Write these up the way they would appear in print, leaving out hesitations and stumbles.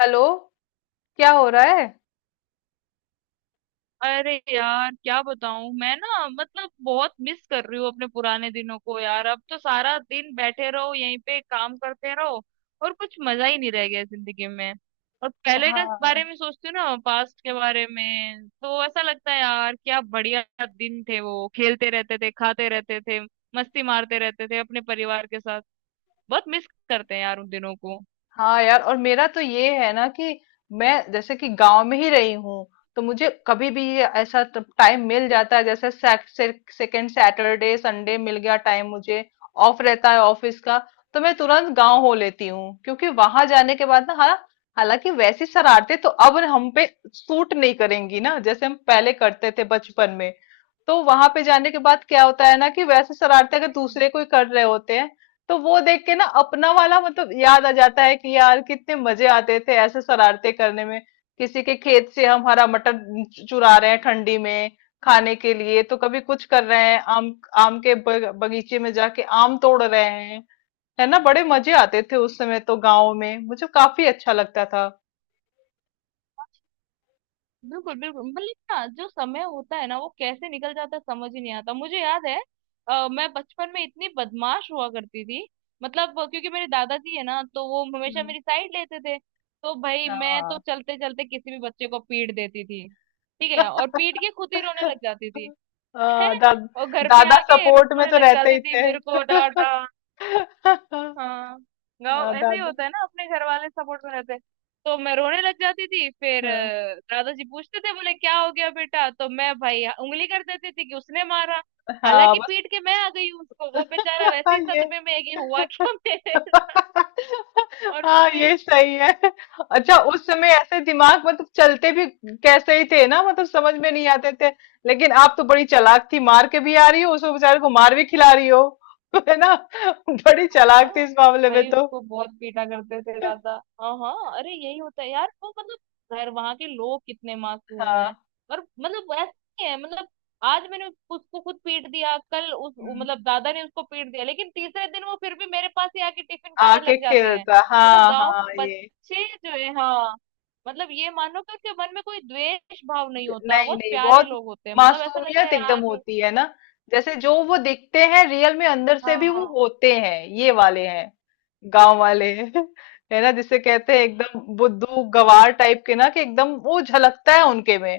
Hello. क्या हो रहा है? अरे यार क्या बताऊं मैं ना मतलब बहुत मिस कर रही हूँ अपने पुराने दिनों को यार। अब तो सारा दिन बैठे रहो यहीं पे काम करते रहो और कुछ मजा ही नहीं रह गया जिंदगी में। और पहले के बारे हाँ। में सोचती हूँ ना पास्ट के बारे में तो ऐसा लगता है यार क्या बढ़िया दिन थे। वो खेलते रहते थे खाते रहते थे मस्ती मारते रहते थे अपने परिवार के साथ। बहुत मिस करते हैं यार उन दिनों को। हाँ यार, और मेरा तो ये है ना कि मैं जैसे कि गांव में ही रही हूँ, तो मुझे कभी भी ये ऐसा टाइम मिल जाता है, जैसे सेकंड सैटरडे संडे मिल गया टाइम मुझे, ऑफ रहता है ऑफिस का, तो मैं तुरंत गांव हो लेती हूँ। क्योंकि वहां जाने के बाद ना, हाँ, हालांकि वैसी शरारतें तो अब हम पे सूट नहीं करेंगी ना, जैसे हम पहले करते थे बचपन में। तो वहां पे जाने के बाद क्या होता है ना कि वैसे शरारतें अगर दूसरे कोई कर रहे होते हैं, तो वो देख के ना अपना वाला याद आ जाता है कि यार कितने मजे आते थे ऐसे शरारते करने में। किसी के खेत से हम हरा मटर चुरा रहे हैं ठंडी में खाने के लिए। तो कभी कुछ कर रहे हैं आम, बगीचे में जाके आम तोड़ रहे हैं। है ना, बड़े मजे आते थे उस समय, तो गाँव में मुझे काफी अच्छा लगता था। बिल्कुल बिल्कुल मतलब ना जो समय होता है ना वो कैसे निकल जाता है समझ ही नहीं आता। मुझे याद है मैं बचपन में इतनी बदमाश हुआ करती थी। मतलब क्योंकि मेरे दादाजी है ना तो वो हमेशा हम्म। मेरी साइड लेते थे, तो भाई मैं तो हाँ। चलते चलते किसी भी बच्चे को पीट देती थी। ठीक है, और पीट के खुद ही रोने लग जाती थी। हाँ, दा, और घर पे दादा आके सपोर्ट में रोने तो लग रहते जाती ही थी थे। मेरे को डांटा। हाँ। हाँ, गाँव ऐसे ही दादा। होता है ना, अपने घर वाले सपोर्ट में रहते हैं। तो मैं रोने लग जाती थी फिर हाँ। दादाजी पूछते थे, बोले क्या हो गया बेटा, तो मैं भाई उंगली कर देती थी कि उसने मारा। हाँ हालांकि बस। पीट के मैं आ गई हूँ उसको, वो बेचारा वैसे ही ये सदमे में है कि हुआ क्या मेरे। और हाँ, फिर, ये सही है। अच्छा, उस समय ऐसे दिमाग चलते भी कैसे ही थे ना, समझ में नहीं आते थे। लेकिन आप तो बड़ी चालाक थी, मार के भी आ रही हो, उसको बेचारे को मार भी खिला रही हो। है ना, बड़ी हाँ चालाक थी हाँ। इस मामले में भाई तो। उसको बहुत पीटा करते थे दादा। हाँ हाँ, अरे यही होता है यार वो मतलब घर वहां के लोग कितने मासूम हैं। हाँ। और मतलब ऐसा नहीं है, मतलब आज मैंने उसको खुद पीट दिया कल उस हम्म। मतलब दादा ने उसको पीट दिया, लेकिन तीसरे दिन वो फिर भी मेरे पास ही आके टिफिन खाने आके लग जाते हैं। खेलता, मतलब हाँ गांव हाँ, के ये बच्चे जो है, हाँ, मतलब ये मानो कि उनके मन में कोई द्वेष भाव नहीं होता, नहीं बहुत नहीं, प्यारे बहुत लोग होते हैं, मतलब ऐसा लगता मासूमियत है एकदम यार। होती है ना, जैसे जो वो दिखते हैं रियल में, अंदर हाँ से भी वो हाँ होते हैं। ये वाले हैं गांव वाले। है ना, जिसे कहते हैं एकदम बुद्धू गवार टाइप के ना, कि एकदम वो झलकता है उनके में,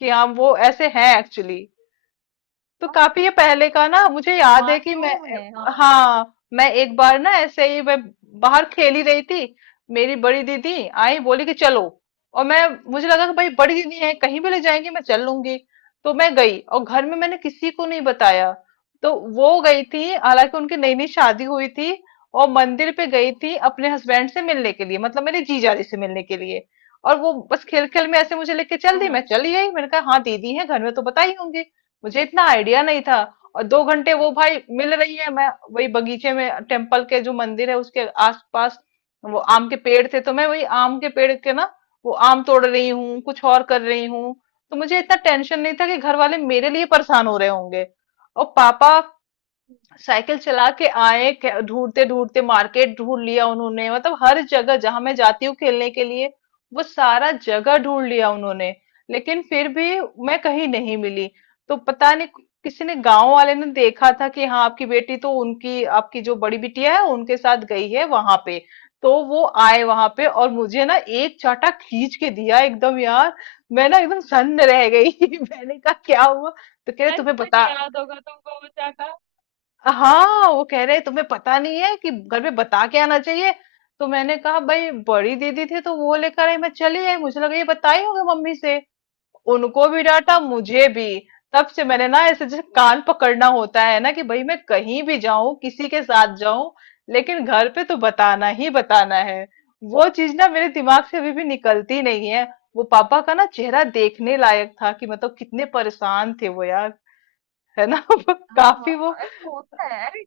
कि हाँ वो ऐसे हैं एक्चुअली। तो हाँ, काफी ये पहले का ना, मुझे याद है कि मैं, मासूम है, हाँ हाँ मैं एक बार ना ऐसे ही मैं बाहर खेल ही रही थी। मेरी बड़ी दीदी आई बोली कि चलो, और मैं मुझे लगा कि भाई बड़ी दीदी है, कहीं भी ले जाएंगी मैं चल लूंगी। तो मैं गई और घर में मैंने किसी को नहीं बताया। तो वो गई थी, हालांकि उनकी नई नई शादी हुई थी, और मंदिर पे गई थी अपने हस्बैंड से मिलने के लिए, मेरे जीजाजी से मिलने के लिए। और वो बस खेल खेल में ऐसे मुझे लेके चल हाँ दी, मैं हाँ। चली गई, मैंने कहा हाँ दीदी है घर में तो बताई होंगी। मुझे इतना आइडिया नहीं था। और 2 घंटे वो भाई मिल रही है, मैं वही बगीचे में टेम्पल के, जो मंदिर है उसके आसपास वो आम के पेड़ थे, तो मैं वही आम के पेड़ के ना, वो आम तोड़ रही हूँ, कुछ और कर रही हूँ। तो मुझे इतना टेंशन नहीं था कि घर वाले मेरे लिए परेशान हो रहे होंगे। और पापा साइकिल चला के आए, ढूंढते ढूंढते मार्केट ढूंढ लिया उन्होंने, हर जगह जहां मैं जाती हूँ खेलने के लिए, वो सारा जगह ढूंढ लिया उन्होंने, लेकिन फिर भी मैं कहीं नहीं मिली। तो पता नहीं, किसी ने गांव वाले ने देखा था कि हाँ आपकी बेटी तो उनकी, आपकी जो बड़ी बिटिया है उनके साथ गई है वहां पे। तो वो आए वहां पे और मुझे ना एक चाटा खींच के दिया एकदम, यार मैं ना एकदम सन्न रह गई। मैंने कहा क्या हुआ? तो कह रहे आज तुम्हें तक बता, याद होगा तुमको वो चाटा। हाँ वो कह रहे तुम्हें पता नहीं है कि घर में बता के आना चाहिए। तो मैंने कहा भाई बड़ी दीदी थी तो वो लेकर आई, मैं चली आई, मुझे लगा ये बताई होगी मम्मी से। उनको भी डांटा, मुझे भी। तब से मैंने ना ऐसे जैसे कान पकड़ना होता है ना, कि भाई मैं कहीं भी जाऊं, किसी के साथ जाऊं, लेकिन घर पे तो बताना ही बताना है। वो चीज ना मेरे दिमाग से अभी भी निकलती नहीं है। वो पापा का ना चेहरा देखने लायक था कि कितने परेशान थे वो, यार है ना। हाँ हाँ, काफी वो, अरे होता है अरे।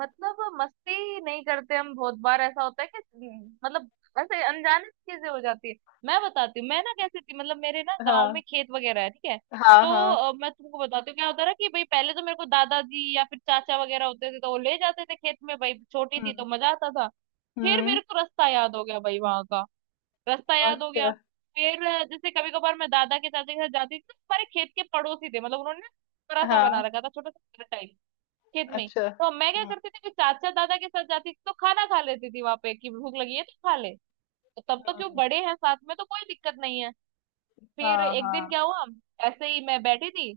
मतलब मस्ती नहीं करते, हम बहुत बार ऐसा होता है कि मतलब ऐसे अनजाने से चीजें हो जाती है। मैं बताती हूँ मैं ना कैसी थी, मतलब मेरे ना गांव हाँ में खेत वगैरह है, ठीक है। हाँ तो हाँ। मैं तुमको बताती हूँ क्या होता था कि भाई पहले तो मेरे को दादाजी या फिर चाचा वगैरह होते थे तो वो ले जाते थे खेत में, भाई छोटी थी तो हम्म। मजा आता था। फिर हम्म। मेरे को रास्ता याद हो गया भाई वहां का, रास्ता याद हो गया। अच्छा। फिर जैसे कभी कभार मैं दादा के चाचा के साथ जाती थी तो हमारे खेत के पड़ोसी थे, मतलब उन्होंने ना थोड़ा सा बना हाँ। रखा था, छोटा सा घर टाइप खेत में ही। अच्छा। तो मैं क्या हम्म। करती थी कि चाचा दादा के साथ जाती थी तो खाना खा लेती थी वहां पे कि भूख लगी है तो खा ले। तो तब तो क्यों, हम्म, बड़े हैं साथ में तो कोई दिक्कत नहीं है। फिर हाँ एक दिन हाँ। क्या हुआ, ऐसे ही मैं बैठी थी।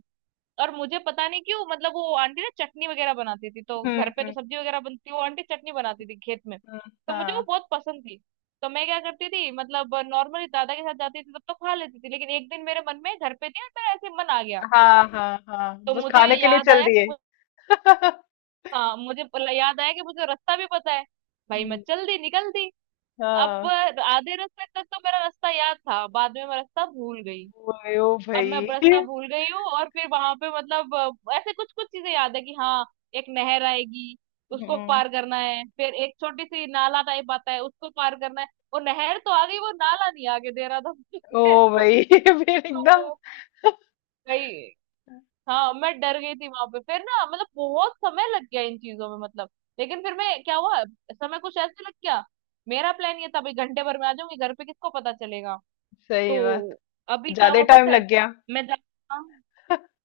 और मुझे पता नहीं क्यों मतलब वो आंटी ना चटनी वगैरह बनाती थी, तो हम्म। घर पे तो हम्म। सब्जी वगैरह बनती, वो आंटी चटनी बनाती थी खेत में। हम्म, तो मुझे वो हाँ बहुत पसंद थी। तो मैं क्या करती थी, मतलब नॉर्मली दादा के साथ जाती थी तब तो खा लेती थी, लेकिन एक दिन मेरे मन में, घर पे थी और मेरा ऐसे मन आ गया। हाँ हाँ हाँ, तो बस मुझे खाने के लिए याद चल आया कि दिए। मुझे, हाँ, मुझे याद आया कि मुझे रास्ता भी पता है, भाई मैं हम्म। चल दी, निकल दी। अब हाँ। आधे रास्ते तक तो मेरा रास्ता याद था, बाद में मैं रास्ता भूल गई। ओए ओ अब मैं रास्ता भाई। भूल गई हूँ, और फिर वहां पे मतलब ऐसे कुछ कुछ चीजें याद है कि हाँ एक नहर आएगी, उसको हम्म। पार करना है, फिर एक छोटी सी नाला टाइप आता है, उसको पार करना है। वो नहर तो आ गई, वो नाला नहीं आगे दे रहा था ओ मुझे। भाई फिर एकदम। तो भाई, हाँ मैं डर गई थी वहां पे फिर ना, मतलब बहुत समय लग गया इन चीजों में, मतलब लेकिन फिर मैं, क्या हुआ, समय कुछ ऐसे लग गया। मेरा प्लान ये था भाई घंटे भर में आ जाऊंगी घर पे, किसको पता चलेगा। सही तो बात, अभी क्या ज्यादा हुआ टाइम पता है, लग गया। मैं जा,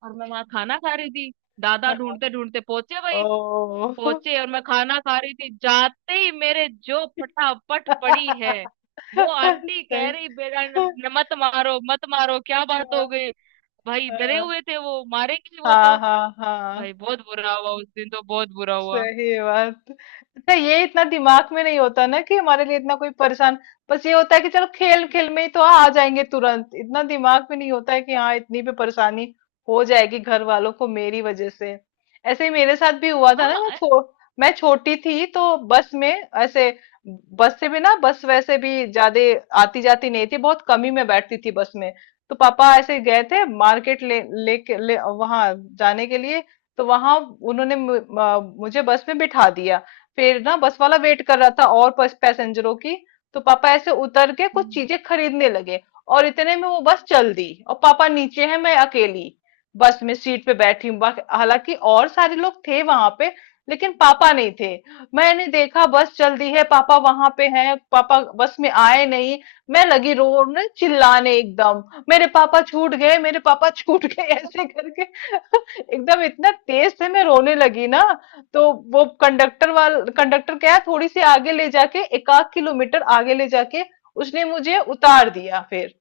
और मैं वहां खाना खा रही थी, दादा ढूंढते ढूंढते पहुंचे भाई। ओ। पहुंचे और मैं खाना खा रही थी, जाते ही मेरे जो फटाफट पड़ी है। वो आंटी कह सही। रही बेटा न, न, मत मारो मत मारो, क्या बात हो गई। भाई डरे हुए थे, वो मारेंगे वो हाँ तो। हाँ हाँ भाई हाँ। बहुत बुरा हुआ उस दिन तो, बहुत बुरा हुआ। सही बात। अच्छा, ये इतना दिमाग में नहीं होता ना कि हमारे लिए इतना कोई परेशान, बस ये होता है कि चलो खेल खेल में ही तो आ जाएंगे, तुरंत इतना दिमाग में नहीं होता है कि हाँ इतनी भी परेशानी हो जाएगी घर वालों को मेरी वजह से। ऐसे ही मेरे साथ भी हुआ था ना, हाँ मैं छोटी थी, तो बस में ऐसे, बस से भी ना, बस वैसे भी ज्यादा आती जाती नहीं थी, बहुत कम ही मैं बैठती थी बस में। तो पापा ऐसे गए थे मार्केट वहां जाने के लिए। तो वहां उन्होंने मुझे बस में बिठा दिया। फिर ना बस वाला वेट कर रहा था, और बस पैसेंजरों की, तो पापा ऐसे उतर के कुछ हम्म, चीजें खरीदने लगे। और इतने में वो बस चल दी, और पापा नीचे हैं, मैं अकेली बस में सीट पे बैठी हूँ, हालांकि और सारे लोग थे वहां पे, लेकिन पापा नहीं थे। मैंने देखा बस चल दी है, पापा वहां पे हैं, पापा बस में आए नहीं। मैं लगी रोने चिल्लाने एकदम, मेरे पापा छूट गए, मेरे पापा छूट गए ऐसे करके। एकदम इतना तेज से मैं रोने लगी ना, तो वो कंडक्टर वाल कंडक्टर क्या है, थोड़ी सी आगे ले जाके, 1 आध किलोमीटर आगे ले जाके उसने मुझे उतार दिया। फिर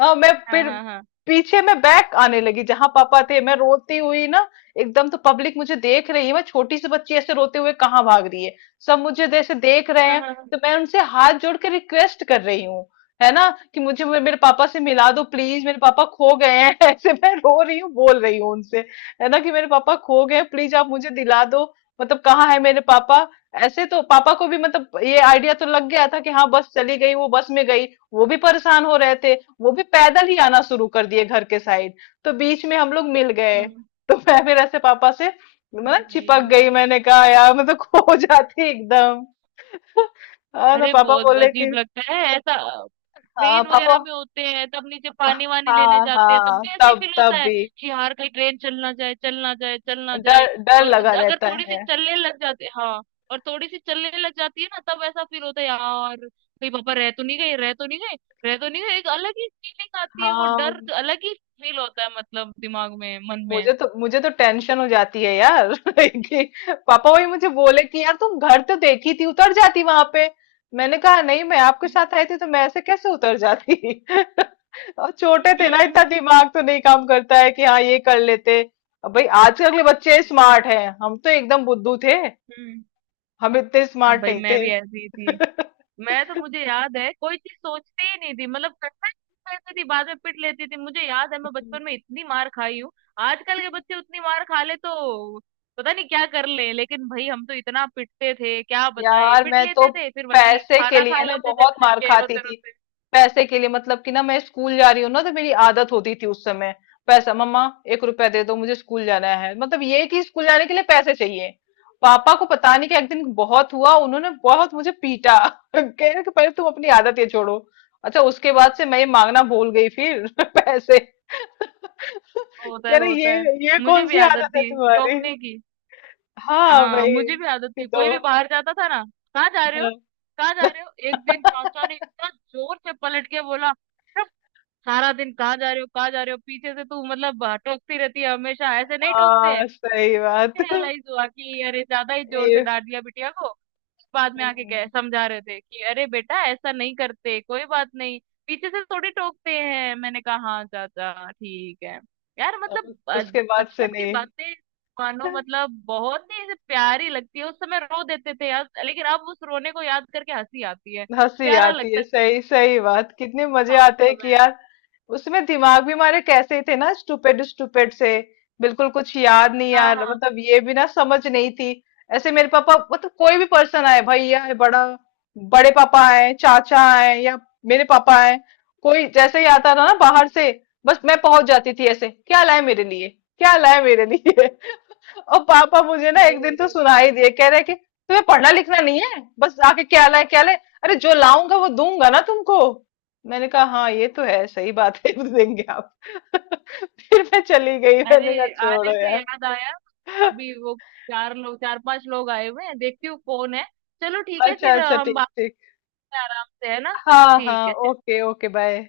हाँ मैं हाँ फिर हाँ हाँ पीछे में बैक आने लगी जहां पापा थे, मैं रोती हुई ना एकदम। तो पब्लिक मुझे देख रही है, मैं छोटी सी बच्ची ऐसे रोते हुए कहाँ भाग रही है, सब मुझे जैसे देख रहे हाँ हैं। हाँ तो मैं उनसे हाथ जोड़ के रिक्वेस्ट कर रही हूँ, है ना, कि मुझे मेरे पापा से मिला दो प्लीज, मेरे पापा खो गए हैं, ऐसे मैं रो रही हूँ, बोल रही हूँ उनसे, है ना, कि मेरे पापा खो गए, प्लीज आप मुझे दिला दो, मतलब कहाँ है मेरे पापा ऐसे। तो पापा को भी ये आइडिया तो लग गया था कि हाँ बस चली गई, वो बस में गई, वो भी परेशान हो रहे थे, वो भी पैदल ही आना शुरू कर दिए घर के साइड। तो बीच में हम लोग मिल गए। हाँ, तो मैं फिर ऐसे पापा से भाई। चिपक गई, मैंने कहा यार मैं तो खो जाती एकदम। हाँ तो अरे पापा बहुत बोले अजीब कि, लगता है ऐसा। हाँ ट्रेन पापा। वगैरह में होते हैं तब नीचे पानी वानी लेने हाँ जाते हैं तब हाँ, भी ऐसे ही तब फील होता तब है भी कि यार कहीं ट्रेन चलना जाए चलना जाए चलना जाए। डर, डर और लगा अगर रहता थोड़ी सी है। चलने लग जाते, हाँ, और थोड़ी सी चलने लग जाती है ना तब ऐसा फील होता है यार। कहीं पापा रह तो नहीं गए रह तो नहीं गए रह तो नहीं गए, एक अलग ही फीलिंग आती है, वो हाँ, डर अलग ही फील होता है मतलब दिमाग में, मन में। मुझे तो, मुझे तो टेंशन हो जाती है यार। कि पापा वही मुझे बोले कि यार तुम घर तो देखी थी, उतर जाती वहां पे। मैंने कहा नहीं, मैं आपके हम्म साथ आई थी तो मैं ऐसे कैसे उतर जाती। और छोटे थे हम्म ना, इतना हम्म, दिमाग तो नहीं काम करता है कि हाँ ये कर लेते। अब भाई आजकल के बच्चे स्मार्ट हैं, हम तो एकदम बुद्धू थे, हम्म। हम इतने अब स्मार्ट भाई नहीं मैं थे। भी ऐसी ही थी। मैं तो, मुझे याद है कोई चीज सोचती ही नहीं थी, मतलब करता ही रहती थी, बाद में पिट लेती थी। मुझे याद है मैं बचपन में इतनी मार खाई हूँ। आजकल के बच्चे उतनी मार खा ले तो पता नहीं क्या कर ले, लेकिन भाई हम तो इतना पिटते थे क्या बताएं, यार पिट मैं तो लेते थे फिर वही पैसे के खाना खा लिए ना लेते थे बहुत बैठ मार के खाती रोते थी, रोते। पैसे के लिए मतलब कि ना मैं स्कूल जा रही हूँ ना, तो मेरी आदत होती थी उस समय, पैसा मम्मा 1 रुपया दे दो, मुझे स्कूल जाना है, मतलब ये कि स्कूल जाने के लिए पैसे चाहिए। पापा को पता नहीं कि एक दिन बहुत हुआ, उन्होंने बहुत मुझे पीटा। कह रहे कि पहले तुम अपनी आदत ये छोड़ो। अच्छा, उसके बाद से मैं ये मांगना भूल गई फिर पैसे। होता कह है रहे होता है। ये मुझे कौन भी सी आदत आदत है थी तुम्हारी। चौंकने की। हाँ हाँ, भाई। मुझे भी आदत कि थी, दो, कोई भी बाहर जाता था ना, कहाँ जा रहे हाँ। हो, कहाँ जा रहे हो। एक दिन चाचा ने इतना जोर से पलट के बोला, सारा दिन कहाँ जा रहे हो कहाँ जा रहे हो, पीछे से तू मतलब टोकती रहती है हमेशा, ऐसे नहीं टोकते हैं। हाँ सही बात। फिर रियलाइज हुआ कि अरे ज्यादा ही जोर से ये डांट दिया बिटिया को। बाद में आके कह हम्म, समझा रहे थे कि अरे बेटा ऐसा नहीं करते, कोई बात नहीं, पीछे से थोड़ी टोकते हैं। मैंने कहा हाँ चाचा ठीक है। यार अब मतलब उसके बाद से बचपन की नहीं। बातें मानो मतलब बहुत ही ऐसे प्यारी लगती है, उस समय रो देते थे यार, लेकिन अब उस रोने को याद करके हंसी आती है। हंसी प्यारा आती लगता है, है सही, सही बात, कितने मजे था उस आते हैं कि समय। यार, उसमें दिमाग भी हमारे कैसे थे ना, स्टूपिड स्टूपिड से, बिल्कुल कुछ याद नहीं हाँ यार, हाँ, ये भी ना समझ नहीं थी। ऐसे मेरे पापा, कोई भी पर्सन आए, भैया है बड़ा, बड़े पापा आए, चाचा आए, या मेरे पापा आए, कोई जैसे ही आता था ना बाहर से, बस मैं पहुंच जाती थी ऐसे, क्या लाए मेरे लिए, क्या लाए मेरे लिए। और पापा मुझे ना अरे, एक दिन तो अरे, सुना ही दिए, कह रहे कि तुम्हें पढ़ना लिखना नहीं है, बस आके क्या लाए क्या लाए, अरे जो लाऊंगा वो दूंगा ना तुमको। मैंने कहा हाँ ये तो है, सही बात है। देंगे आप। फिर मैं चली गई, अरे मैंने कहा आने छोड़ो से यार। याद आया, अभी वो चार लोग चार पांच लोग आए हुए हैं, देखती हूँ कौन है। चलो ठीक है, अच्छा फिर अच्छा, हम ठीक बात ठीक। में आराम से, है ना। हाँ ठीक हाँ, है। Okay okay, bye.